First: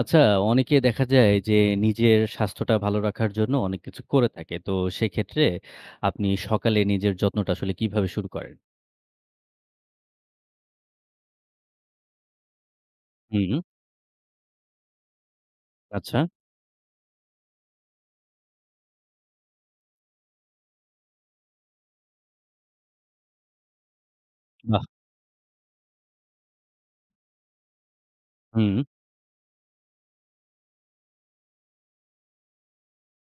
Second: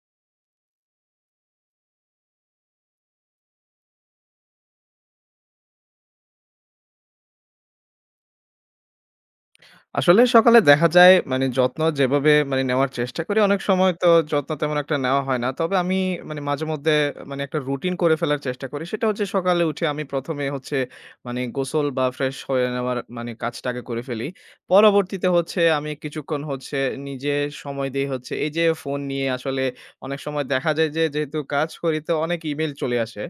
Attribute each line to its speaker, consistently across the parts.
Speaker 1: আচ্ছা, অনেকে দেখা যায় যে নিজের স্বাস্থ্যটা ভালো রাখার জন্য অনেক কিছু করে থাকে। তো সেক্ষেত্রে আপনি সকালে নিজের যত্নটা আসলে কিভাবে শুরু করেন?
Speaker 2: আসলে সকালে দেখা যায় মানে যত্ন যেভাবে মানে নেওয়ার চেষ্টা করি
Speaker 1: হুম,
Speaker 2: অনেক সময় তো যত্ন তেমন একটা নেওয়া হয় না। তবে আমি
Speaker 1: আচ্ছা।
Speaker 2: মানে মাঝে মধ্যে মানে একটা রুটিন করে ফেলার চেষ্টা করি। সেটা হচ্ছে সকালে উঠে আমি ১ম এ হচ্ছে মানে গোসল বা ফ্রেশ হয়ে নেওয়ার মানে কাজটা আগে করে ফেলি।
Speaker 1: বাহ!
Speaker 2: পরবর্তীতে হচ্ছে আমি কিছুক্ষণ হচ্ছে নিজে সময় দেই হচ্ছে এই যে
Speaker 1: হুম,
Speaker 2: ফোন নিয়ে আসলে অনেক সময় দেখা যায় যে যেহেতু কাজ করি তো অনেক ইমেইল চলে আসে।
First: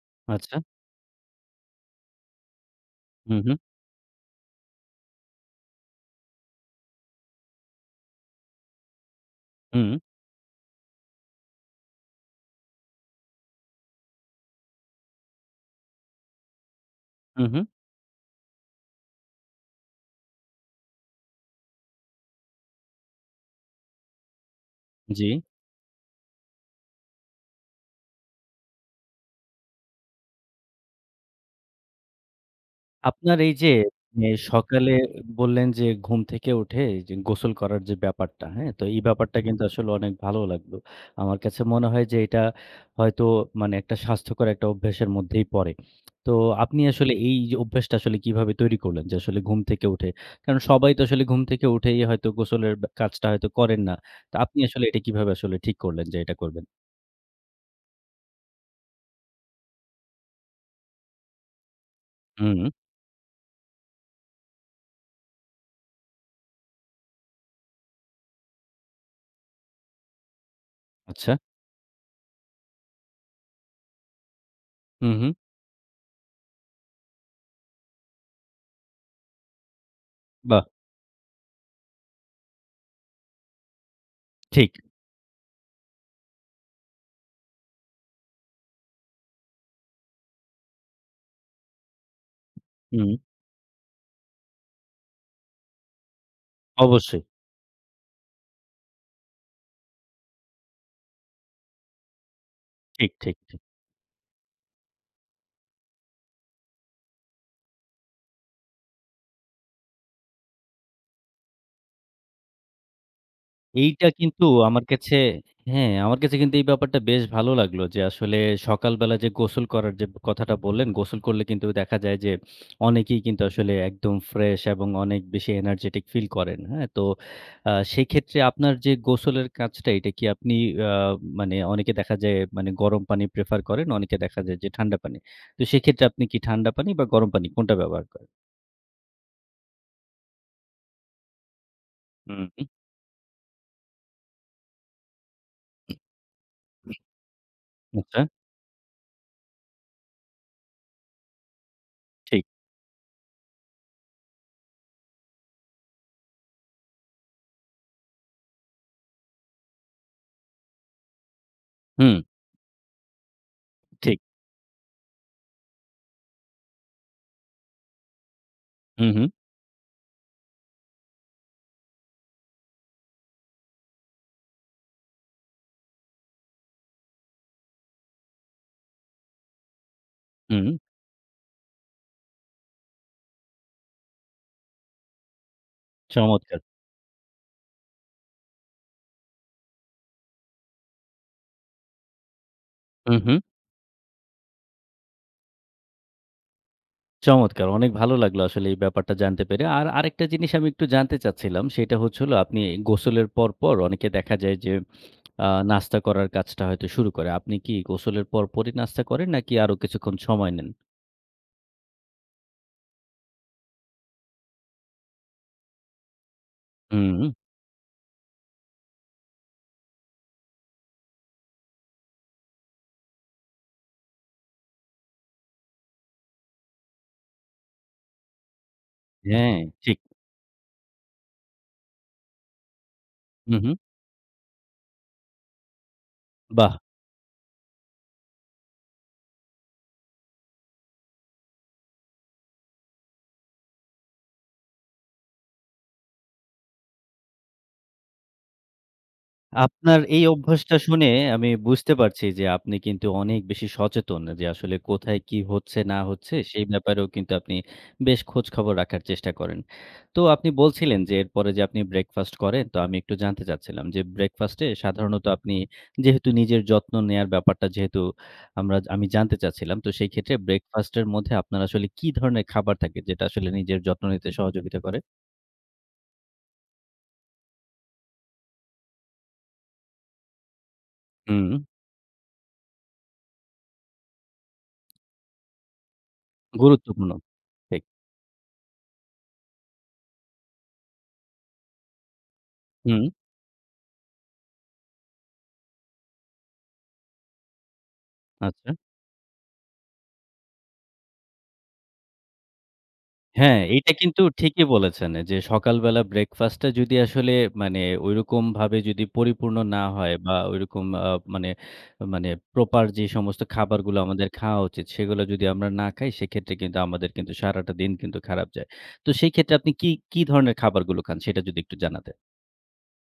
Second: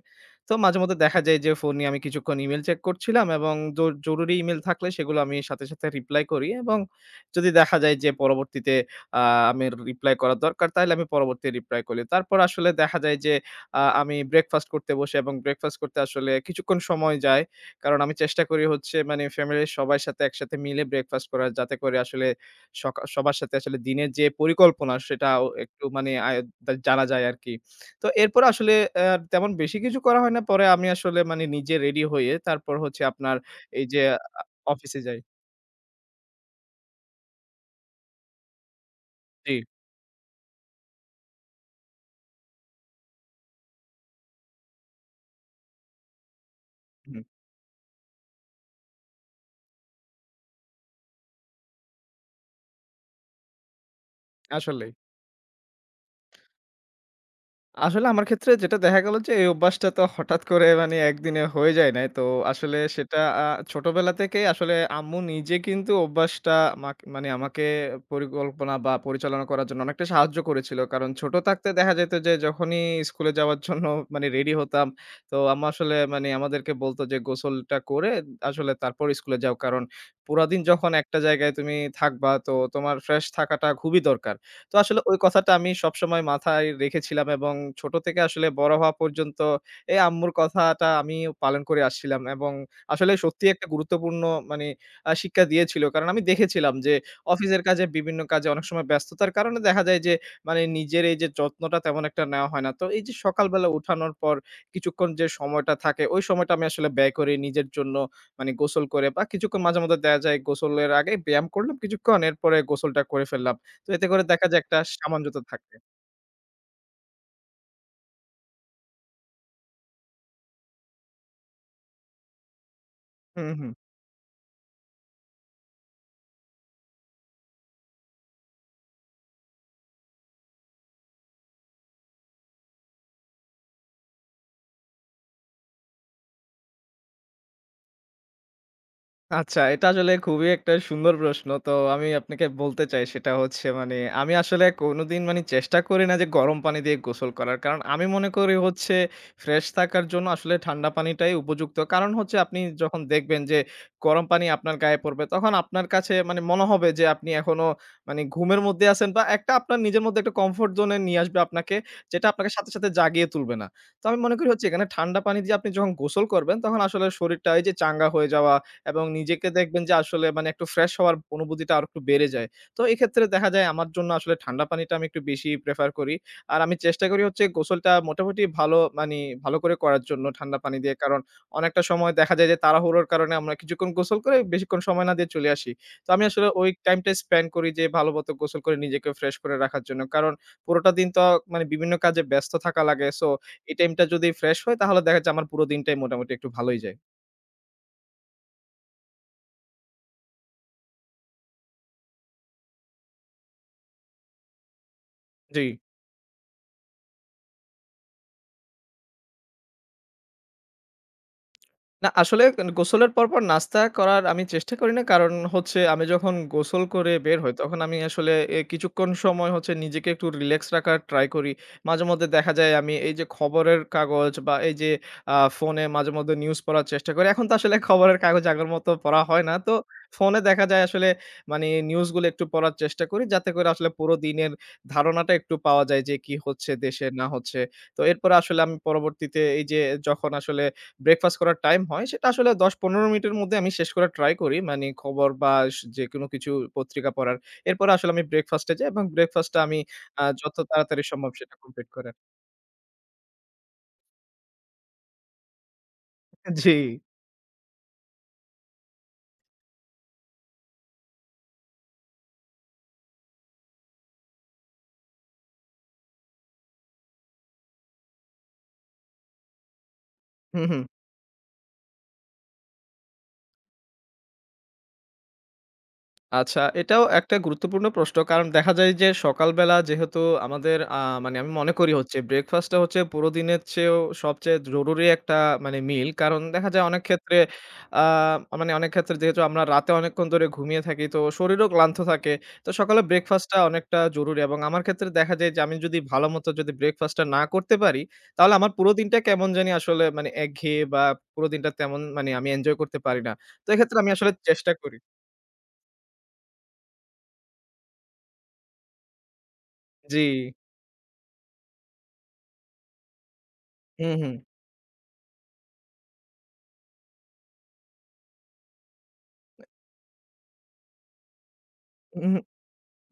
Speaker 2: তো
Speaker 1: আচ্ছা।
Speaker 2: মাঝেমধ্যে দেখা যায় যে ফোন নিয়ে আমি কিছুক্ষণ ইমেইল চেক করছিলাম,
Speaker 1: হুম,
Speaker 2: এবং
Speaker 1: হুম,
Speaker 2: জরুরি ইমেইল থাকলে সেগুলো আমি সাথে, সাথে রিপ্লাই করি, এবং যদি দেখা যায় যে পরবর্তীতে আ আমার
Speaker 1: হুম,
Speaker 2: রিপ্লাই করা দরকার তাহলে আমি পরবর্তী রিপ্লাই করি। তারপর আসলে দেখা যায় যে আমি ব্রেকফাস্ট করতে বসি, এবং ব্রেকফাস্ট করতে আসলে কিছুক্ষণ সময় যায়।
Speaker 1: হুম, হুম।
Speaker 2: কারণ আমি চেষ্টা করি হচ্ছে মানে ফ্যামিলির সবার সাথে একসাথে মিলে ব্রেকফাস্ট করার, যাতে করে আসলে সবার সাথে আসলে দিনের যে পরিকল্পনা
Speaker 1: জি।
Speaker 2: সেটাও একটু মানে জানা যায় আরকি। তো এরপর আসলে আ তেমন বেশি কিছু করা হয় না। পরে আমি আসলে মানে নিজে রেডি হয়ে তারপর হচ্ছে আপনার
Speaker 1: আপনার এই যে
Speaker 2: এই যে আ
Speaker 1: সকালে
Speaker 2: অফিসে যাই।
Speaker 1: বললেন যে ঘুম থেকে উঠে যে গোসল করার যে ব্যাপারটা, হ্যাঁ? তো এই ব্যাপারটা
Speaker 2: জি,
Speaker 1: কিন্তু আসলে অনেক ভালো লাগলো। আমার কাছে মনে হয় যে এটা হয়তো একটা স্বাস্থ্যকর একটা অভ্যাসের মধ্যেই পড়ে। তো আপনি আসলে
Speaker 2: হুম,
Speaker 1: এই যে অভ্যাসটা আসলে কিভাবে তৈরি করলেন? যে আসলে ঘুম থেকে উঠে। কারণ সবাই তো আসলে ঘুম থেকে উঠেই হয়তো গোসলের কাজটা হয়তো করেন না। তো আপনি আসলে
Speaker 2: আসলেই।
Speaker 1: এটা কিভাবে আসলে ঠিক করলেন যে এটা করবেন?
Speaker 2: আসলে আমার ক্ষেত্রে যেটা দেখা গেল যে, এই অভ্যাসটা তো হঠাৎ করে মানে একদিনে হয়ে যায় নাই। তো
Speaker 1: হুম,
Speaker 2: আসলে সেটা ছোটবেলা থেকেই আসলে আম্মু নিজে কিন্তু অভ্যাসটা আমাকে পরিকল্পনা বা পরিচালনা করার জন্য অনেকটা সাহায্য করেছিল। কারণ
Speaker 1: আচ্ছা।
Speaker 2: ছোট থাকতে দেখা যেত যে, যখনই স্কুলে যাওয়ার জন্য মানে রেডি হতাম,
Speaker 1: হুম, হুম।
Speaker 2: তো আম্মা আসলে মানে আমাদেরকে বলত যে, "গোসলটা করে আসলে তারপর স্কুলে যাও।" কারণ পুরাদিন
Speaker 1: বাহ!
Speaker 2: যখন একটা জায়গায় তুমি থাকবা, তো তোমার ফ্রেশ থাকাটা খুবই দরকার।
Speaker 1: ঠিক।
Speaker 2: তো আসলে ওই কথাটা আমি সবসময় মাথায় রেখেছিলাম, এবং ছোট থেকে আসলে বড় হওয়া পর্যন্ত এই আম্মুর কথাটা আমি পালন করে আসছিলাম, এবং
Speaker 1: হুম,
Speaker 2: আসলে সত্যি একটা গুরুত্বপূর্ণ মানে শিক্ষা দিয়েছিল। কারণ আমি দেখেছিলাম যে
Speaker 1: অবশ্যই।
Speaker 2: অফিসের কাজে বিভিন্ন কাজে অনেক সময় ব্যস্ততার কারণে দেখা যায় যে মানে নিজের এই যে যত্নটা তেমন একটা নেওয়া হয় না। তো এই
Speaker 1: ঠিক,
Speaker 2: যে
Speaker 1: ঠিক, ঠিক।
Speaker 2: সকালবেলা উঠানোর পর কিছুক্ষণ যে সময়টা থাকে ওই সময়টা আমি আসলে ব্যয় করি নিজের জন্য, মানে গোসল করে বা কিছুক্ষণ মাঝে মধ্যে দেখা যায় গোসলের আগে ব্যায়াম করলাম কিছুক্ষণ, এরপরে গোসলটা করে ফেললাম। তো
Speaker 1: এইটা
Speaker 2: এতে করে
Speaker 1: কিন্তু
Speaker 2: দেখা যায় একটা
Speaker 1: আমার কাছে
Speaker 2: সামঞ্জত্য থাকে।
Speaker 1: হ্যাঁ, আমার কাছে কিন্তু এই ব্যাপারটা বেশ ভালো লাগলো যে আসলে সকালবেলা যে গোসল করার যে কথাটা বললেন, গোসল করলে কিন্তু দেখা যায় যে অনেকেই কিন্তু
Speaker 2: হুম,
Speaker 1: আসলে
Speaker 2: হুম।
Speaker 1: একদম ফ্রেশ এবং অনেক বেশি এনার্জেটিক ফিল করেন। হ্যাঁ? তো সেক্ষেত্রে আপনার যে গোসলের কাজটা এটা কি আপনি আ মানে অনেকে দেখা যায় মানে গরম পানি প্রেফার করেন, অনেকে দেখা যায় যে ঠান্ডা পানি। তো সেক্ষেত্রে আপনি কি ঠান্ডা পানি বা গরম পানি কোনটা ব্যবহার করেন?
Speaker 2: আচ্ছা, এটা আসলে খুবই একটা সুন্দর প্রশ্ন। তো আমি
Speaker 1: হুম,
Speaker 2: আপনাকে
Speaker 1: হুম।
Speaker 2: বলতে চাই সেটা হচ্ছে, মানে আমি আসলে কোনোদিন মানে চেষ্টা করি না যে গরম পানি দিয়ে গোসল করার। কারণ আমি
Speaker 1: আচ্ছা
Speaker 2: মনে করি হচ্ছে ফ্রেশ থাকার জন্য আসলে ঠান্ডা পানিটাই উপযুক্ত। কারণ হচ্ছে
Speaker 1: ঠিক।
Speaker 2: আপনি যখন দেখবেন যে গরম পানি আপনার গায়ে পড়বে, তখন আপনার কাছে মানে মনে হবে যে আপনি এখনো মানে ঘুমের মধ্যে আছেন, বা একটা আপনার নিজের মধ্যে একটা কমফোর্ট জোন এ নিয়ে আসবে আপনাকে,
Speaker 1: হুম,
Speaker 2: যেটা আপনাকে সাথে, সাথে জাগিয়ে তুলবে না। তো
Speaker 1: ঠিক।
Speaker 2: আমি মনে করি হচ্ছে এখানে ঠান্ডা পানি দিয়ে আপনি যখন গোসল করবেন তখন আসলে শরীরটা এই যে চাঙ্গা হয়ে যাওয়া, এবং
Speaker 1: হুম, হুম,
Speaker 2: নিজেকে দেখবেন যে আসলে মানে একটু ফ্রেশ হওয়ার অনুভূতিটা আরেকটু বেড়ে যায়। তো এক্ষেত্রে দেখা যায় আমার জন্য আসলে ঠান্ডা পানিটা আমি একটু বেশি প্রেফার করি। আর আমি চেষ্টা করি হচ্ছে গোসলটা মোটামুটি ভালো মানি ভালো করে করার জন্য ঠান্ডা
Speaker 1: হুম।
Speaker 2: পানি দিয়ে। কারণ অনেকটা সময় দেখা যায় যে তাড়াহুড়োর কারণে আমরা কিছুক্ষণ গোসল করে বেশিক্ষণ সময় না দিয়ে চলে আসি। তো আমি আসলে
Speaker 1: চমৎকার।
Speaker 2: ওই টাইমটা স্পেন্ড করি যে ভালোমতো গোসল করে নিজেকে ফ্রেশ করে রাখার জন্য। কারণ পুরোটা দিন তো মানে বিভিন্ন কাজে ব্যস্ত থাকা লাগে।
Speaker 1: হুম,
Speaker 2: সো
Speaker 1: হুম।
Speaker 2: এই টাইমটা যদি ফ্রেশ হয় তাহলে দেখা যায় আমার পুরো দিনটাই মোটামুটি একটু ভালোই যায়।
Speaker 1: চমৎকার! অনেক ভালো লাগলো আসলে এই ব্যাপারটা জানতে পেরে। আর আরেকটা জিনিস আমি একটু জানতে চাচ্ছিলাম। সেটা হচ্ছে হলো আপনি গোসলের পরপর অনেকে দেখা যায় যে
Speaker 2: জি।
Speaker 1: নাস্তা করার কাজটা হয়তো শুরু করে। আপনি কি গোসলের পরপরই নাস্তা করেন নাকি আরো কিছুক্ষণ সময় নেন?
Speaker 2: না আসলে গোসলের পরপর নাস্তা করার আমি চেষ্টা করি না। কারণ হচ্ছে আমি যখন গোসল করে
Speaker 1: হুম,
Speaker 2: বের হই, তখন আমি আসলে কিছুক্ষণ সময় হচ্ছে নিজেকে একটু রিল্যাক্স রাখার ট্রাই করি। মাঝেমধ্যে দেখা যায় আমি এই যে খবরের কাগজ বা এই যে ফোনে মাঝেমধ্যে নিউজ পড়ার চেষ্টা করি। এখন তো আসলে খবরের কাগজ আগের মতো পড়া হয় না।
Speaker 1: হ্যাঁ,
Speaker 2: তো
Speaker 1: ঠিক।
Speaker 2: ফোনে দেখা যায় আসলে মানে নিউজগুলো একটু পড়ার চেষ্টা করি। যাতে
Speaker 1: হু, হু।
Speaker 2: করে আসলে পুরো দিনের ধারণাটা একটু পাওয়া যায় যে কি হচ্ছে
Speaker 1: বাহ!
Speaker 2: দেশে না হচ্ছে। তো এরপরে আসলে আমি পরবর্তীতে এই যে যখন আসলে ব্রেকফাস্ট করার টাইম হয় সেটা আসলে ১০-১৫ মিনিটের মধ্যে আমি শেষ করার ট্রাই করি। মানে খবর বা যেকোনো কিছু পত্রিকা পড়ার। এরপরে আসলে আমি ব্রেকফাস্টে যাই, এবং ব্রেকফাস্টটা আমি
Speaker 1: আপনার এই
Speaker 2: যত
Speaker 1: অভ্যাসটা
Speaker 2: তাড়াতাড়ি
Speaker 1: শুনে
Speaker 2: সম্ভব
Speaker 1: আমি
Speaker 2: সেটা কমপ্লিট
Speaker 1: বুঝতে
Speaker 2: করার।
Speaker 1: পারছি যে আপনি কিন্তু অনেক বেশি সচেতন যে আসলে কোথায় কি হচ্ছে না হচ্ছে সেই
Speaker 2: জি।
Speaker 1: ব্যাপারেও কিন্তু আপনি বেশ খোঁজ খবর রাখার চেষ্টা করেন। তো আপনি বলছিলেন যে এরপরে যে আপনি ব্রেকফাস্ট করেন তো আমি একটু জানতে চাচ্ছিলাম যে ব্রেকফাস্টে সাধারণত আপনি যেহেতু নিজের যত্ন নেয়ার ব্যাপারটা যেহেতু আমি জানতে চাচ্ছিলাম তো সেই ক্ষেত্রে
Speaker 2: হু, হু।
Speaker 1: ব্রেকফাস্টের মধ্যে আপনার আসলে কি ধরনের খাবার থাকে যেটা আসলে নিজের যত্ন নিতে সহযোগিতা করে?
Speaker 2: আচ্ছা, এটাও একটা গুরুত্বপূর্ণ প্রশ্ন। কারণ দেখা যায় যে সকালবেলা যেহেতু আমাদের মানে
Speaker 1: হুম,
Speaker 2: আমি মনে করি হচ্ছে ব্রেকফাস্টটা হচ্ছে পুরো দিনের চেয়েও সবচেয়ে জরুরি একটা মানে মিল। কারণ দেখা যায় অনেক
Speaker 1: গুরুত্বপূর্ণ।
Speaker 2: ক্ষেত্রে
Speaker 1: ঠিক।
Speaker 2: আ মানে অনেক ক্ষেত্রে যেহেতু আমরা রাতে অনেকক্ষণ ধরে ঘুমিয়ে থাকি তো শরীরও ক্লান্ত থাকে। তো সকালে
Speaker 1: হুম,
Speaker 2: ব্রেকফাস্টটা অনেকটা জরুরি, এবং আমার ক্ষেত্রে দেখা যায় যে আমি যদি ভালোমতো যদি ব্রেকফাস্টটা না করতে পারি, তাহলে
Speaker 1: আচ্ছা।
Speaker 2: আমার পুরো দিনটা কেমন জানি আসলে মানে একঘেয়ে, বা পুরো দিনটা তেমন মানে আমি এনজয় করতে পারি না।
Speaker 1: হ্যাঁ,
Speaker 2: তো
Speaker 1: এইটা
Speaker 2: এক্ষেত্রে আমি
Speaker 1: কিন্তু
Speaker 2: আসলে
Speaker 1: ঠিকই
Speaker 2: চেষ্টা করি।
Speaker 1: বলেছেন যে সকালবেলা ব্রেকফাস্টটা যদি আসলে মানে ঐরকমভাবে যদি পরিপূর্ণ না হয়
Speaker 2: জি।
Speaker 1: বা ঐরকম মানে প্রপার যে সমস্ত খাবারগুলো
Speaker 2: হুম,
Speaker 1: আমাদের
Speaker 2: হুম।
Speaker 1: খাওয়া উচিত সেগুলো যদি আমরা না খাই সেক্ষেত্রে কিন্তু আমাদের কিন্তু সারাটা দিন কিন্তু খারাপ যায়। তো সেই ক্ষেত্রে আপনি কি, কি ধরনের খাবারগুলো খান সেটা যদি একটু জানাতেন?
Speaker 2: উহু,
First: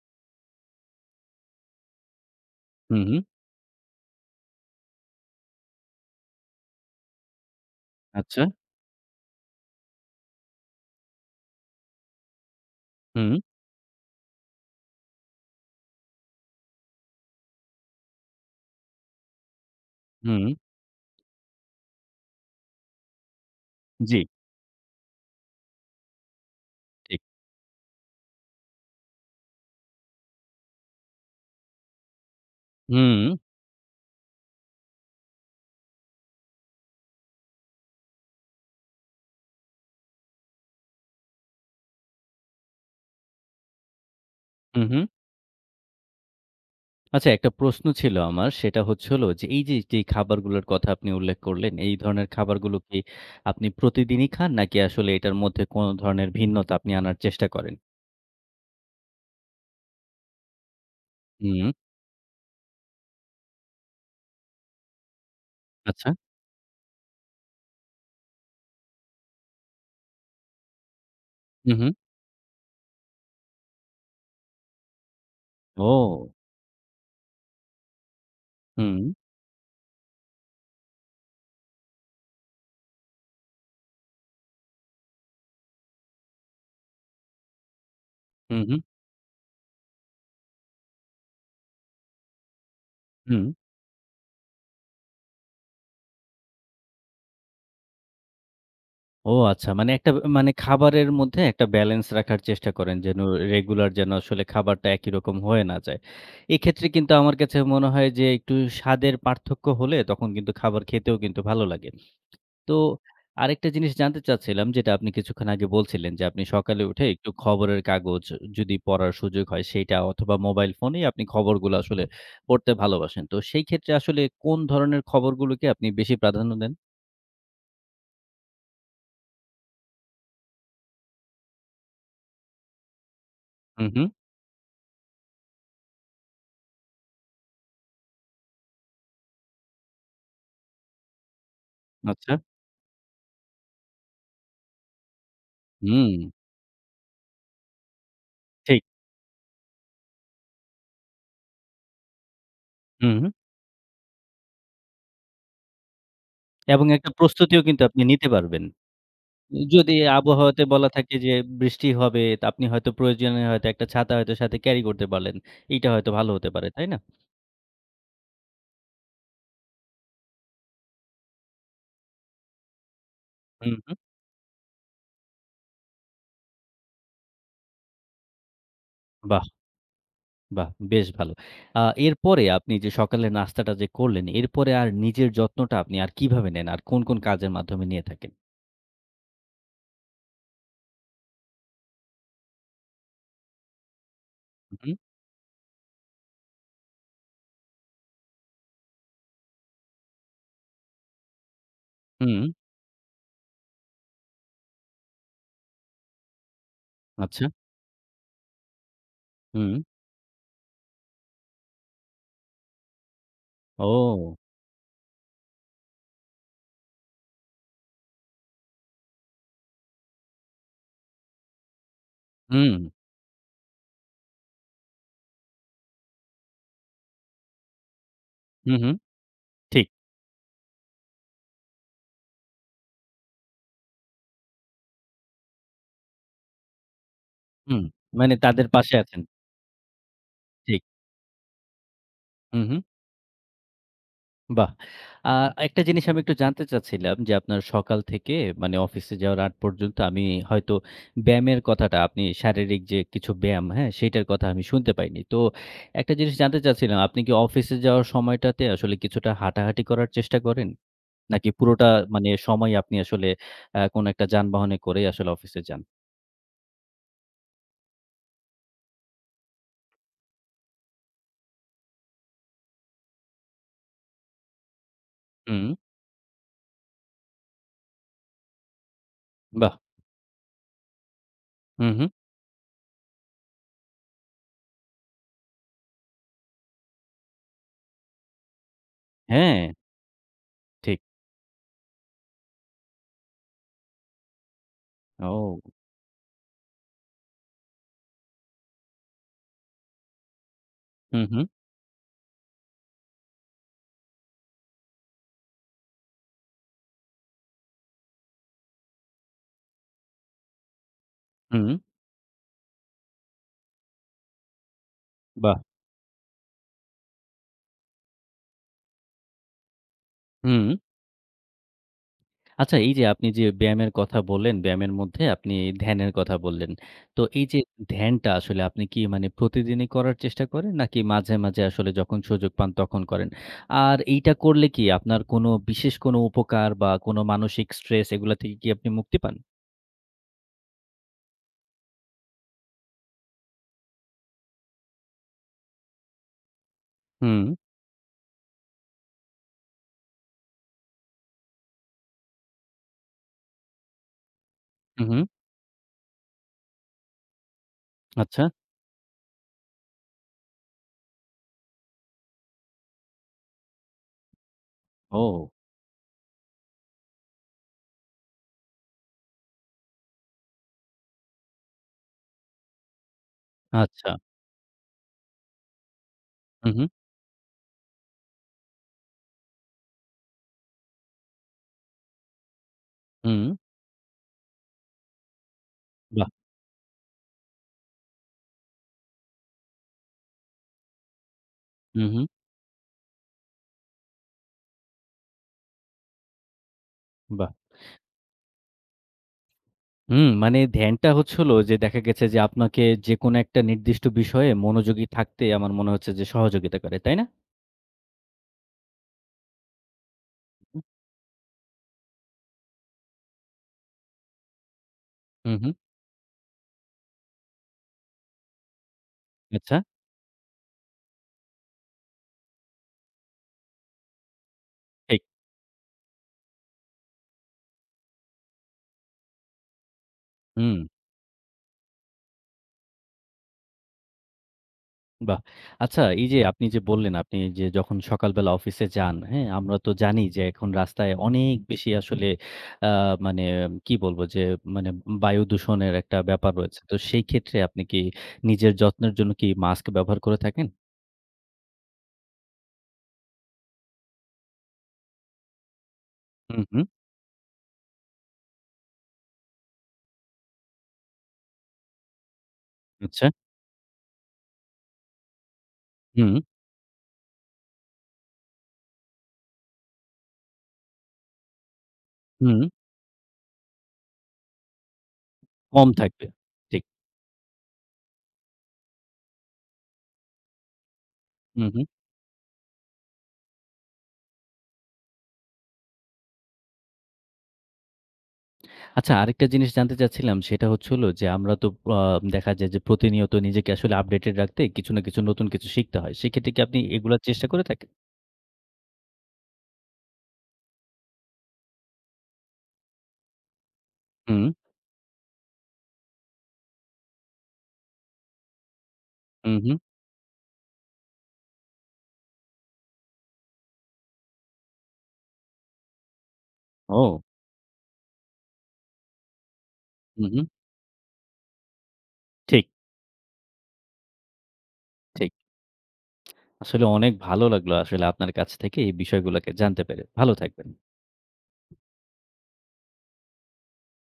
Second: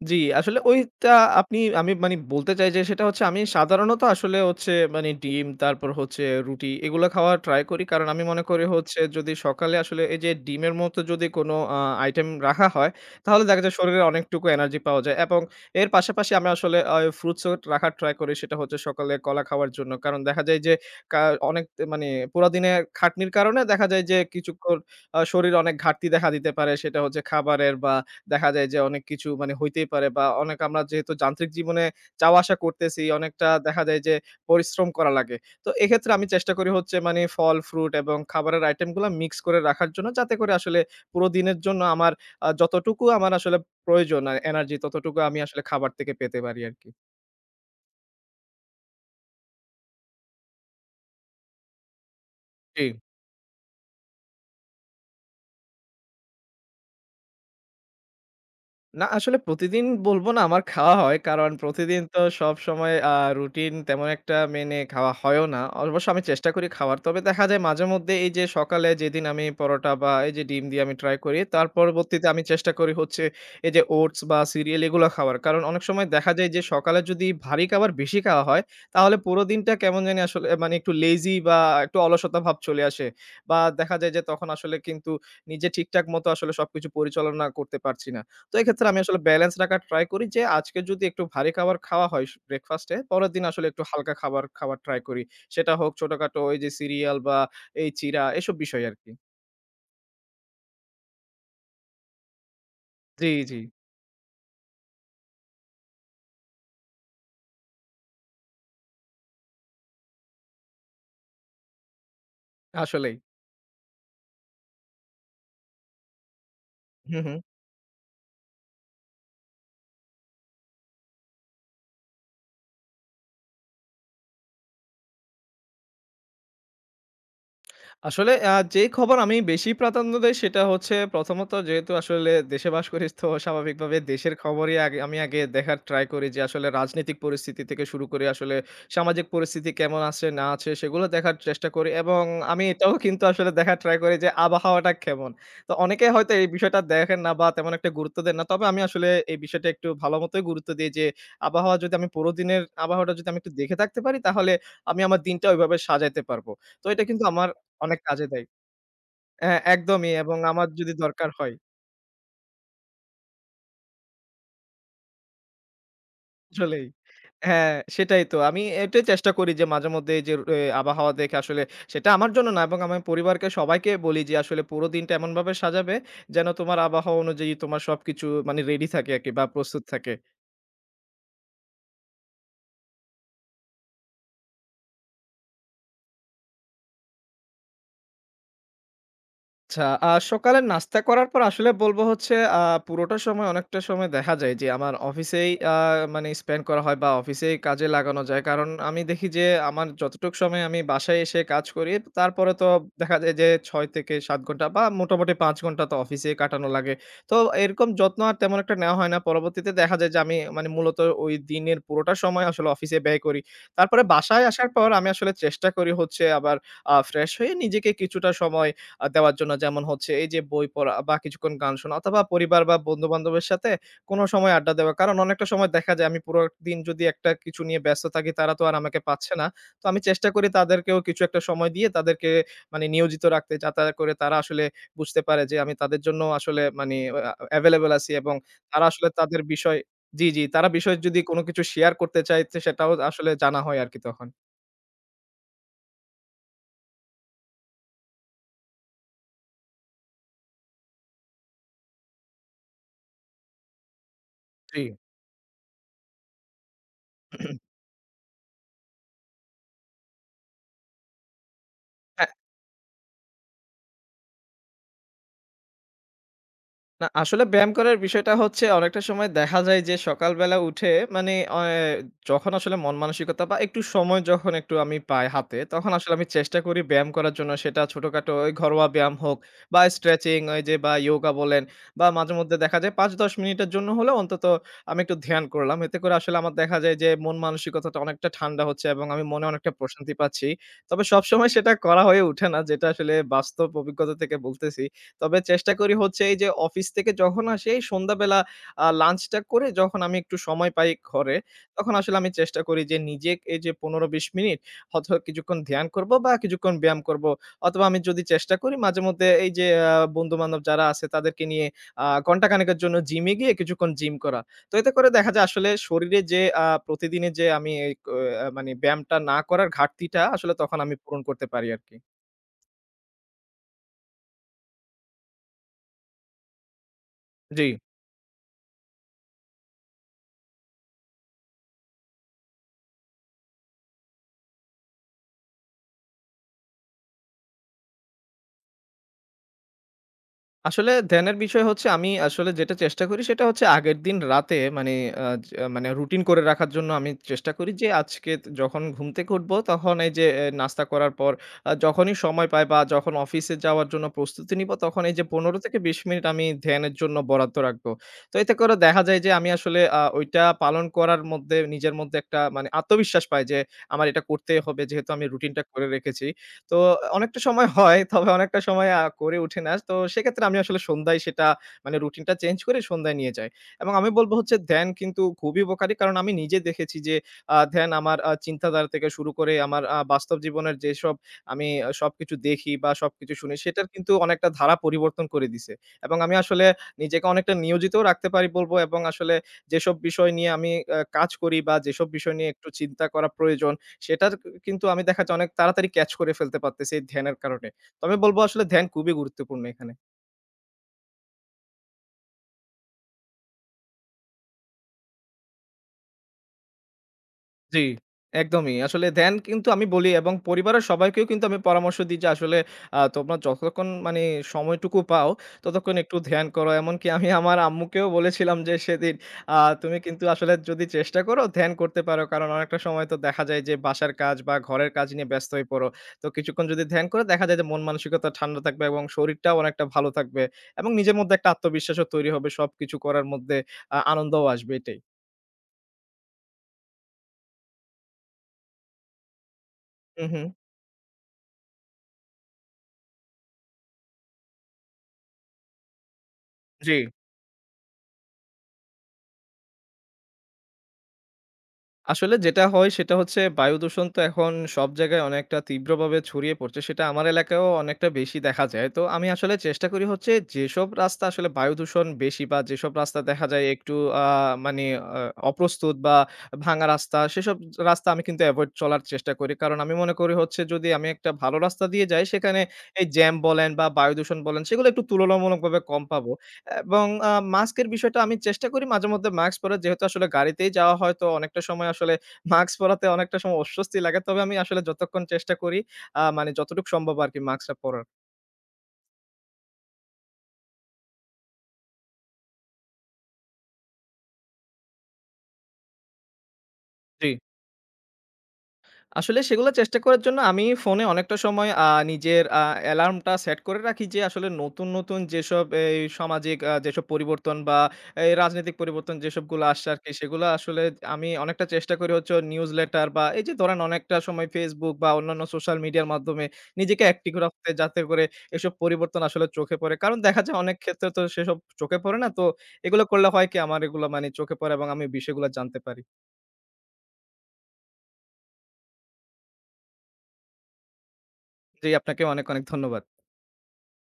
Speaker 2: জি, আসলে ওইটা আমি মানি বলতে চাই যে
Speaker 1: হুম,
Speaker 2: সেটা
Speaker 1: হুম।
Speaker 2: হচ্ছে আমি সাধারণত আসলে হচ্ছে মানে ডিম, তারপর হচ্ছে রুটি এগুলো খাওয়া ট্রাই করি। কারণ আমি
Speaker 1: আচ্ছা।
Speaker 2: মনে করি হচ্ছে যদি সকালে আসলে এই যে ডিমের মতো যদি কোনো আইটেম রাখা হয়,
Speaker 1: হুম,
Speaker 2: তাহলে দেখা যায় শরীরে অনেকটুকু এনার্জি পাওয়া যায়, এবং এর পাশাপাশি আমি আসলে ফ্রুটস ও রাখার ট্রাই করি। সেটা হচ্ছে সকালে কলা খাওয়ার জন্য। কারণ দেখা
Speaker 1: হুম।
Speaker 2: যায় যে কা অনেক মানে পুরা দিনে খাটনির কারণে দেখা যায়
Speaker 1: জি,
Speaker 2: যে কিছুক্ষণ শরীরে অনেক ঘাটতি দেখা দিতে পারে। সেটা
Speaker 1: ঠিক।
Speaker 2: হচ্ছে খাবারের, বা দেখা যায় যে অনেক কিছু মানে হইতেই পারে, বা অনেক আমরা যেহেতু যান্ত্রিক জীবনে চাওয়া আসা করতেছি,
Speaker 1: হুম,
Speaker 2: অনেকটা দেখা যায় যে পরিশ্রম করা লাগে। তো এক্ষেত্রে আমি চেষ্টা করি হচ্ছে মানে ফল, ফ্রুট এবং খাবারের আইটেমগুলা মিক্স করে রাখার জন্য, যাতে করে আসলে পুরো দিনের জন্য আমার যতটুকু আমার আসলে প্রয়োজন আর এনার্জি
Speaker 1: হু, হু।
Speaker 2: ততটুকু আমি আসলে খাবার থেকে পেতে পারি আরকি।
Speaker 1: আচ্ছা একটা প্রশ্ন ছিল আমার সেটা হচ্ছে হলো যে এই যে, যে খাবারগুলোর কথা আপনি উল্লেখ করলেন, এই ধরনের খাবারগুলো
Speaker 2: জি।
Speaker 1: কি আপনি প্রতিদিনই খান নাকি আসলে এটার মধ্যে কোন ধরনের ভিন্নতা আপনি আনার চেষ্টা করেন?
Speaker 2: না আসলে প্রতিদিন বলব না আমার খাওয়া হয়। কারণ
Speaker 1: হুম,
Speaker 2: প্রতিদিন তো সবসময় রুটিন তেমন একটা মেনে খাওয়া হয়ও না।
Speaker 1: আচ্ছা।
Speaker 2: অবশ্য আমি চেষ্টা করি খাওয়ার। তবে দেখা যায় মাঝেমধ্যে এই যে সকালে যেদিন আমি পরোটা বা এই যে ডিম দিয়ে আমি ট্রাই করি, তার
Speaker 1: হু, হু।
Speaker 2: পরবর্তীতে আমি চেষ্টা করি হচ্ছে এই যে ওটস বা সিরিয়াল এগুলো খাওয়ার। কারণ অনেক সময়
Speaker 1: ও!
Speaker 2: দেখা যায় যে সকালে যদি ভারী খাবার বেশি খাওয়া হয়,
Speaker 1: হুম,
Speaker 2: তাহলে পুরো দিনটা কেমন জানি আসলে মানে একটু লেজি, বা একটু অলসতা ভাব চলে আসে। বা দেখা যায় যে তখন আসলে কিন্তু নিজে ঠিকঠাক মতো আসলে সবকিছু পরিচালনা করতে পারছি না। তো
Speaker 1: হু, হু,
Speaker 2: এক্ষেত্রে আমি আসলে ব্যালেন্স রাখার ট্রাই করি যে, আজকে যদি একটু ভারী খাবার খাওয়া হয় ব্রেকফাস্টে, পরের দিন
Speaker 1: হুম।
Speaker 2: আসলে একটু হালকা খাবার খাওয়ার ট্রাই করি। সেটা হোক ছোটখাটো ওই যে সিরিয়াল বা এই চিড়া এসব বিষয় আরকি।
Speaker 1: ও আচ্ছা মানে খাবারের মধ্যে একটা ব্যালেন্স রাখার চেষ্টা করেন যেন
Speaker 2: জি, জি।
Speaker 1: রেগুলার যেন আসলে খাবারটা একই রকম হয়ে না যায়। এক্ষেত্রে কিন্তু আমার কাছে মনে হয় যে একটু স্বাদের পার্থক্য হলে তখন কিন্তু খাবার খেতেও কিন্তু ভালো লাগে। তো
Speaker 2: আসলেই।
Speaker 1: আরেকটা জিনিস জানতে চাচ্ছিলাম যেটা আপনি কিছুক্ষণ আগে বলছিলেন যে আপনি সকালে উঠে
Speaker 2: হু,
Speaker 1: একটু
Speaker 2: হু।
Speaker 1: খবরের কাগজ যদি পড়ার সুযোগ হয় সেইটা অথবা মোবাইল ফোনে আপনি খবরগুলো আসলে পড়তে ভালোবাসেন। তো সেই ক্ষেত্রে আসলে কোন ধরনের খবরগুলোকে আপনি বেশি প্রাধান্য দেন?
Speaker 2: আসলে যেই খবর আমি বেশি প্রাধান্য দেই সেটা হচ্ছে প্রথমত যেহেতু আসলে দেশে বাস করি তো
Speaker 1: হু,
Speaker 2: স্বাভাবিকভাবে
Speaker 1: হু।
Speaker 2: দেশের খবরই আগে আমি আগে দেখার ট্রাই করি যে আসলে রাজনৈতিক পরিস্থিতি থেকে শুরু করে আসলে সামাজিক পরিস্থিতি কেমন আছে না আছে সেগুলো দেখার চেষ্টা করি, এবং
Speaker 1: আচ্ছা।
Speaker 2: আমি এটাও কিন্তু আসলে দেখার ট্রাই করি যে আবহাওয়াটা কেমন। তো অনেকে
Speaker 1: হুম,
Speaker 2: হয়তো এই বিষয়টা দেখেন না বা তেমন একটা গুরুত্ব দেন না। তবে
Speaker 1: ঠিক।
Speaker 2: আমি আসলে এই বিষয়টা একটু ভালো মতোই গুরুত্ব দিই যে আবহাওয়া যদি আমি পুরো দিনের আবহাওয়াটা
Speaker 1: হুম, হুম।
Speaker 2: যদি আমি একটু দেখে থাকতে পারি তাহলে আমি আমার দিনটা ওইভাবে সাজাইতে পারব।
Speaker 1: এবং
Speaker 2: তো এটা
Speaker 1: একটা
Speaker 2: কিন্তু আমার
Speaker 1: প্রস্তুতিও কিন্তু
Speaker 2: অনেক
Speaker 1: আপনি
Speaker 2: কাজে
Speaker 1: নিতে
Speaker 2: দেয়।
Speaker 1: পারবেন।
Speaker 2: হ্যাঁ,
Speaker 1: যদি
Speaker 2: একদমই, এবং
Speaker 1: আবহাওয়াতে
Speaker 2: আমার
Speaker 1: বলা
Speaker 2: যদি
Speaker 1: থাকে
Speaker 2: দরকার
Speaker 1: যে
Speaker 2: হয়
Speaker 1: বৃষ্টি হবে, তা আপনি হয়তো প্রয়োজনে হয়তো একটা ছাতা হয়তো সাথে ক্যারি করতে পারলেন। এইটা হয়তো ভালো হতে পারে,
Speaker 2: আসলেই।
Speaker 1: তাই না?
Speaker 2: হ্যাঁ, সেটাই তো। আমি এটাই চেষ্টা করি যে মাঝেমধ্যে এই যে আবহাওয়া দেখে আসলে সেটা আমার জন্য না, এবং আমার পরিবারকে
Speaker 1: হুম,
Speaker 2: সবাইকে
Speaker 1: হুম।
Speaker 2: বলি যে আসলে পুরো দিনটা এমনভাবে সাজাবে যেন তোমার আবহাওয়া অনুযায়ী তোমার সবকিছু মানে রেডি থাকে আরকি
Speaker 1: বাহ!
Speaker 2: বা প্রস্তুত থাকে।
Speaker 1: বাহ! বেশ ভালো। আ এরপরে আপনি যে সকালের নাস্তাটা যে করলেন, এরপরে আর নিজের যত্নটা আপনি আর কিভাবে নেন? আর কোন, কোন কাজের মাধ্যমে নিয়ে থাকেন?
Speaker 2: আচ্ছা, সকালের নাস্তা করার পর আসলে বলব হচ্ছে পুরোটা সময় অনেকটা সময় দেখা যায় যে
Speaker 1: হু,
Speaker 2: আমার অফিসেই মানে স্পেন্ড করা হয় বা অফিসেই কাজে লাগানো যায়। কারণ আমি দেখি যে আমার যতটুক সময় আমি বাসায় এসে কাজ করি,
Speaker 1: হুম,
Speaker 2: তারপরে তো দেখা যায় যে ৬ থেকে ৭ ঘন্টা বা মোটামুটি ৫ ঘন্টা তো অফিসেই কাটানো লাগে। তো
Speaker 1: আচ্ছা,
Speaker 2: এরকম যত্ন আর তেমন একটা নেওয়া হয় না। পরবর্তীতে
Speaker 1: হুম,
Speaker 2: দেখা যায় যে আমি মানে মূলত ওই দিনের পুরোটা সময় আসলে অফিসে ব্যয় করি। তারপরে
Speaker 1: ও!
Speaker 2: বাসায় আসার পর আমি আসলে চেষ্টা করি হচ্ছে আবার ফ্রেশ হয়ে নিজেকে কিছুটা সময় দেওয়ার জন্য, যেমন হচ্ছে এই যে বই পড়া বা কিছুক্ষণ গান শোনা অথবা পরিবার
Speaker 1: হুম,
Speaker 2: বা বন্ধু-বান্ধবের সাথে কোনো সময় আড্ডা দেওয়া। কারণ অনেকটা সময় দেখা যায় আমি পুরো দিন যদি একটা কিছু নিয়ে ব্যস্ত থাকি তারা তো
Speaker 1: হু,
Speaker 2: আর
Speaker 1: হুম,
Speaker 2: আমাকে পাচ্ছে না।
Speaker 1: ঠিক,
Speaker 2: তো আমি চেষ্টা করি তাদেরকেও কিছু একটা সময় দিয়ে তাদেরকে মানে নিয়োজিত রাখতে, যাতে করে তারা আসলে বুঝতে পারে যে আমি তাদের জন্য আসলে মানে আ
Speaker 1: হুম।
Speaker 2: available আছি,
Speaker 1: মানে
Speaker 2: এবং
Speaker 1: তাদের
Speaker 2: তারা
Speaker 1: পাশে
Speaker 2: আসলে
Speaker 1: আছেন।
Speaker 2: তাদের বিষয় জি, জি, তারা
Speaker 1: ঠিক,
Speaker 2: বিষয়ে যদি কোনো কিছু শেয়ার করতে চায় তো
Speaker 1: হু, হু।
Speaker 2: সেটাও আসলে জানা হয় আরকি তখন।
Speaker 1: বাহ! আ একটা জিনিস আমি একটু জানতে চাচ্ছিলাম যে, আপনার সকাল থেকে অফিসে যাওয়ার আগ পর্যন্ত আমি হয়তো ব্যায়ামের কথাটা আপনি শারীরিক যে কিছু ব্যায়াম, হ্যাঁ? সেটার কথা আমি
Speaker 2: জি।
Speaker 1: শুনতে পাইনি। তো একটা জিনিস জানতে চাচ্ছিলাম, আপনি কি অফিসে যাওয়ার সময়টাতে আসলে কিছুটা হাঁটাহাঁটি করার চেষ্টা করেন? নাকি পুরোটা সময় আপনি আসলে কোনো একটা যানবাহনে করেই আসলে অফিসে যান?
Speaker 2: না আসলে ব্যায়াম করার বিষয়টা হচ্ছে অনেকটা সময় দেখা যায় যে সকালবেলা উঠে মানে অ যখন আসলে মন মানসিকতা বা একটু সময় যখন একটু আমি পাই হাতে,
Speaker 1: হুম,
Speaker 2: তখন আসলে আমি চেষ্টা করি ব্যায়াম করার জন্য। সেটা ছোটখাটো ওই ঘরোয়া ব্যায়াম হোক
Speaker 1: বাহ!
Speaker 2: বা স্ট্রেচিং ওই যে বা ইয়োগা বলেন,
Speaker 1: হু, হু।
Speaker 2: বা মাঝেমধ্যে দেখা যায় ৫-১০ মিনিটের জন্য হলেও অন্তত আমি একটু ধ্যান করলাম। এতে করে আসলে আমার দেখা যায় যে মন মানসিকতাটা অনেকটা ঠান্ডা হচ্ছে এবং আমি মনে
Speaker 1: হ্যাঁ,
Speaker 2: অনেকটা প্রশান্তি পাচ্ছি।
Speaker 1: ঠিক।
Speaker 2: তবে সবসময় সেটা করা হয়ে ওঠে না, যেটা আসলে বাস্তব অভিজ্ঞতা থেকে বলতেছি। তবে
Speaker 1: ও!
Speaker 2: চেষ্টা করি হচ্ছে এই যে অফিস থেকে যখন আসি এই সন্ধ্যাবেলা, লাঞ্চটা করে যখন আমি একটু সময় পাই
Speaker 1: হু,
Speaker 2: ঘরে,
Speaker 1: হু,
Speaker 2: তখন আসলে আমি চেষ্টা করি যে নিজে এই যে ১৫-২০ মিনিট হয়তো কিছুক্ষণ ধ্যান করব বা কিছুক্ষণ ব্যায়াম করব। অথবা আমি যদি চেষ্টা করি মাঝেমধ্যে এই যে বন্ধু-বান্ধব যারা আছে তাদেরকে
Speaker 1: হু,
Speaker 2: নিয়ে ঘন্টাখানেকের জন্য জিমে গিয়ে কিছুক্ষণ জিম করা। তো এতে করে দেখা যায়
Speaker 1: বাহ!
Speaker 2: আসলে শরীরে যে প্রতিদিনের যে আমি এই ক মানে ব্যায়ামটা না করার ঘাটতিটা আসলে
Speaker 1: হুম।
Speaker 2: তখন আমি পূরণ করতে পারি আরকি।
Speaker 1: আচ্ছা এই যে আপনি যে ব্যায়ামের কথা বললেন, ব্যায়ামের মধ্যে আপনি ধ্যানের কথা বললেন। তো এই যে
Speaker 2: জি।
Speaker 1: ধ্যানটা আসলে আপনি কি মানে প্রতিদিনই করার চেষ্টা করেন? নাকি মাঝে, মাঝে আসলে যখন সুযোগ পান তখন করেন? আর এইটা করলে কি আপনার কোনো বিশেষ কোনো উপকার বা কোনো মানসিক স্ট্রেস এগুলা থেকে কি আপনি মুক্তি পান?
Speaker 2: আসলে ধ্যানের বিষয় হচ্ছে আমি আসলে যেটা চেষ্টা করি সেটা হচ্ছে আগের দিন রাতে মানে আ য মানে রুটিন করে রাখার জন্য আমি
Speaker 1: হুম,
Speaker 2: চেষ্টা করি যে আজকে যখন ঘুম থেকে উঠবো তখন এই যে নাস্তা করার পর, যখনই সময় পাই বা যখন অফিসে যাওয়ার জন্য প্রস্তুতি নিব তখন
Speaker 1: হু,
Speaker 2: এই
Speaker 1: হুম,
Speaker 2: যে ১৫ থেকে ২০ মিনিট আমি ধ্যানের জন্য বরাদ্দ রাখবো। তো
Speaker 1: আচ্ছা।
Speaker 2: এতে করে দেখা যায় যে আমি আসলে ওইটা পালন করার মধ্যে নিজের মধ্যে একটা মানে আত্মবিশ্বাস পাই যে আমার এটা করতেই হবে, যেহেতু আমি
Speaker 1: ও
Speaker 2: রুটিনটা করে রেখেছি। তো অনেকটা সময় হয়, তবে অনেকটা সময় করে উঠি না। তো সেক্ষেত্রে আমি আসলে সন্ধ্যায় সেটা মানে রুটিনটা চেঞ্জ করে সন্ধ্যায় নিয়ে যাই। এবং
Speaker 1: আচ্ছা।
Speaker 2: আমি বলব হচ্ছে ধ্যান কিন্তু খুবই উপকারী। কারণ আমি নিজে
Speaker 1: হু, হু,
Speaker 2: দেখেছি যে ধ্যান আমার চিন্তাধারা থেকে শুরু করে আমার বাস্তব জীবনের যেসব আমি সবকিছু দেখি বা সবকিছু
Speaker 1: হুম,
Speaker 2: শুনি সেটার কিন্তু অনেকটা ধারা পরিবর্তন করে দিছে। এবং
Speaker 1: বাহ!
Speaker 2: আমি আসলে নিজেকে অনেকটা নিয়োজিতও রাখতে পারি বলব, এবং আসলে যেসব বিষয় নিয়ে আমি কাজ করি বা
Speaker 1: হু,
Speaker 2: যেসব
Speaker 1: হু,
Speaker 2: বিষয় নিয়ে একটু চিন্তা করা প্রয়োজন সেটার কিন্তু আমি দেখা যায় অনেক তাড়াতাড়ি ক্যাচ করে ফেলতে পারতেছি এই ধ্যানের
Speaker 1: বাহ!
Speaker 2: কারণে। তো আমি বলব আসলে ধ্যান খুবই গুরুত্বপূর্ণ এখানে।
Speaker 1: হুম, মানে ধ্যানটা হচ্ছে হলো যে দেখা গেছে যে আপনাকে যেকোনো একটা নির্দিষ্ট বিষয়ে মনোযোগী থাকতে আমার মনে হচ্ছে যে সহযোগিতা করে, তাই না?
Speaker 2: জি, একদমই। আসলে ধ্যান কিন্তু আমি বলি এবং পরিবারের সবাইকেও কিন্তু আমি পরামর্শ দিই যে আসলে তোমরা যতক্ষণ মানে সময়টুকু পাও
Speaker 1: হুম, হুম।
Speaker 2: ততক্ষণ একটু ধ্যান করো। এমনকি আমি আমার আম্মুকেও বলেছিলাম যে সেদিন আ
Speaker 1: আচ্ছা,
Speaker 2: তুমি কিন্তু আসলে যদি চেষ্টা করো ধ্যান করতে পারো। কারণ অনেকটা সময় তো দেখা যায় যে বাসার কাজ বা ঘরের কাজ
Speaker 1: ঠিক।
Speaker 2: নিয়ে ব্যস্ত হয়ে পড়ো। তো কিছুক্ষণ যদি ধ্যান করো দেখা যায় যে মন মানসিকতা ঠান্ডা থাকবে এবং শরীরটাও অনেকটা ভালো থাকবে
Speaker 1: হুম,
Speaker 2: এবং নিজের মধ্যে একটা আত্মবিশ্বাসও তৈরি হবে, সবকিছু করার মধ্যে আনন্দও আসবে এটাই।
Speaker 1: বাহ! আচ্ছা এই যে আপনি যে বললেন, আপনি যে যখন সকালবেলা অফিসে যান, হ্যাঁ? আমরা তো জানি
Speaker 2: হু,
Speaker 1: যে
Speaker 2: হু।
Speaker 1: এখন রাস্তায় অনেক বেশি আসলে আ মানে কি বলবো যে মানে বায়ু দূষণের একটা ব্যাপার রয়েছে।
Speaker 2: জি।
Speaker 1: তো সেই ক্ষেত্রে আপনি কি নিজের যত্নের জন্য কি মাস্ক ব্যবহার করে থাকেন?
Speaker 2: আসলে যেটা হয় সেটা হচ্ছে বায়ু দূষণ তো এখন সব জায়গায় অনেকটা তীব্রভাবে ছড়িয়ে
Speaker 1: হুম,
Speaker 2: পড়ছে।
Speaker 1: হুম।
Speaker 2: সেটা আমার এলাকায়ও অনেকটা বেশি দেখা যায়। তো আমি আসলে চেষ্টা করি হচ্ছে যেসব রাস্তা আসলে বায়ু দূষণ বেশি বা যেসব রাস্তা
Speaker 1: আচ্ছা।
Speaker 2: দেখা যায় একটু আ মানে আ অপ্রস্তুত বা
Speaker 1: হুম,
Speaker 2: ভাঙা রাস্তা, সেসব রাস্তা আমি কিন্তু এভয়েড চলার চেষ্টা করি। কারণ আমি মনে করি হচ্ছে যদি আমি একটা ভালো রাস্তা দিয়ে যাই
Speaker 1: হুম।
Speaker 2: সেখানে এই জ্যাম বলেন বা বায়ু দূষণ বলেন সেগুলো একটু তুলনামূলকভাবে
Speaker 1: কম
Speaker 2: কম
Speaker 1: থাকবে।
Speaker 2: পাবো।
Speaker 1: ঠিক।
Speaker 2: এবং মাস্কের বিষয়টা আমি চেষ্টা করি মাঝেমধ্যে মাস্ক পরার। যেহেতু আসলে গাড়িতেই যাওয়া হয় তো অনেকটা
Speaker 1: হুম, হুম।
Speaker 2: সময় আসলে মাস্ক পরাতে অনেকটা সময় অস্বস্তি লাগে। তবে আমি আসলে যতক্ষণ চেষ্টা করি মানে যতটুকু সম্ভব আরকি মাস্কটা পরার।
Speaker 1: আচ্ছা আরেকটা জিনিস জানতে চাচ্ছিলাম সেটা হচ্ছে হলো যে আমরা তো আ দেখা যায় যে প্রতিনিয়ত নিজেকে আসলে আপডেটেড রাখতে কিছু না কিছু নতুন কিছু শিখতে হয়। সেক্ষেত্রে কি আপনি এগুলার
Speaker 2: জি।
Speaker 1: চেষ্টা করে থাকেন?
Speaker 2: আসলে সেগুলো চেষ্টা করার জন্য আমি ফোনে অনেকটা সময় নিজের অ্যালার্মটা সেট করে রাখি যে
Speaker 1: হুম,
Speaker 2: আসলে নতুন, নতুন যেসব এই সামাজিক যেসব পরিবর্তন বা এই রাজনৈতিক পরিবর্তন
Speaker 1: হুম,
Speaker 2: যেসবগুলো
Speaker 1: হুম।
Speaker 2: আসছে আরকি, সেগুলো আসলে আমি অনেকটা চেষ্টা করি হচ্ছে নিউজ লেটার বা এই যে ধরেন অনেকটা সময় Facebook বা অন্যান্য সোশ্যাল মিডিয়ার মাধ্যমে নিজেকে
Speaker 1: ও!
Speaker 2: অ্যাক্টিভ রাখতে, যাতে করে এসব পরিবর্তন আসলে চোখে পড়ে। কারণ
Speaker 1: হুম,
Speaker 2: দেখা
Speaker 1: হুম।
Speaker 2: যায় অনেক ক্ষেত্রে তো সেসব চোখে পড়ে না। তো
Speaker 1: ঠিক,
Speaker 2: এগুলো করলে হয় কি আমার এগুলো মানে চোখে পড়ে এবং আমি
Speaker 1: ঠিক।
Speaker 2: বিষয়গুলো জানতে পারি।
Speaker 1: আসলে অনেক ভালো লাগলো আসলে আপনার কাছ থেকে এই বিষয়গুলোকে জানতে পেরে। ভালো থাকবেন।
Speaker 2: জি, আপনাকে অনেক, অনেক ধন্যবাদ।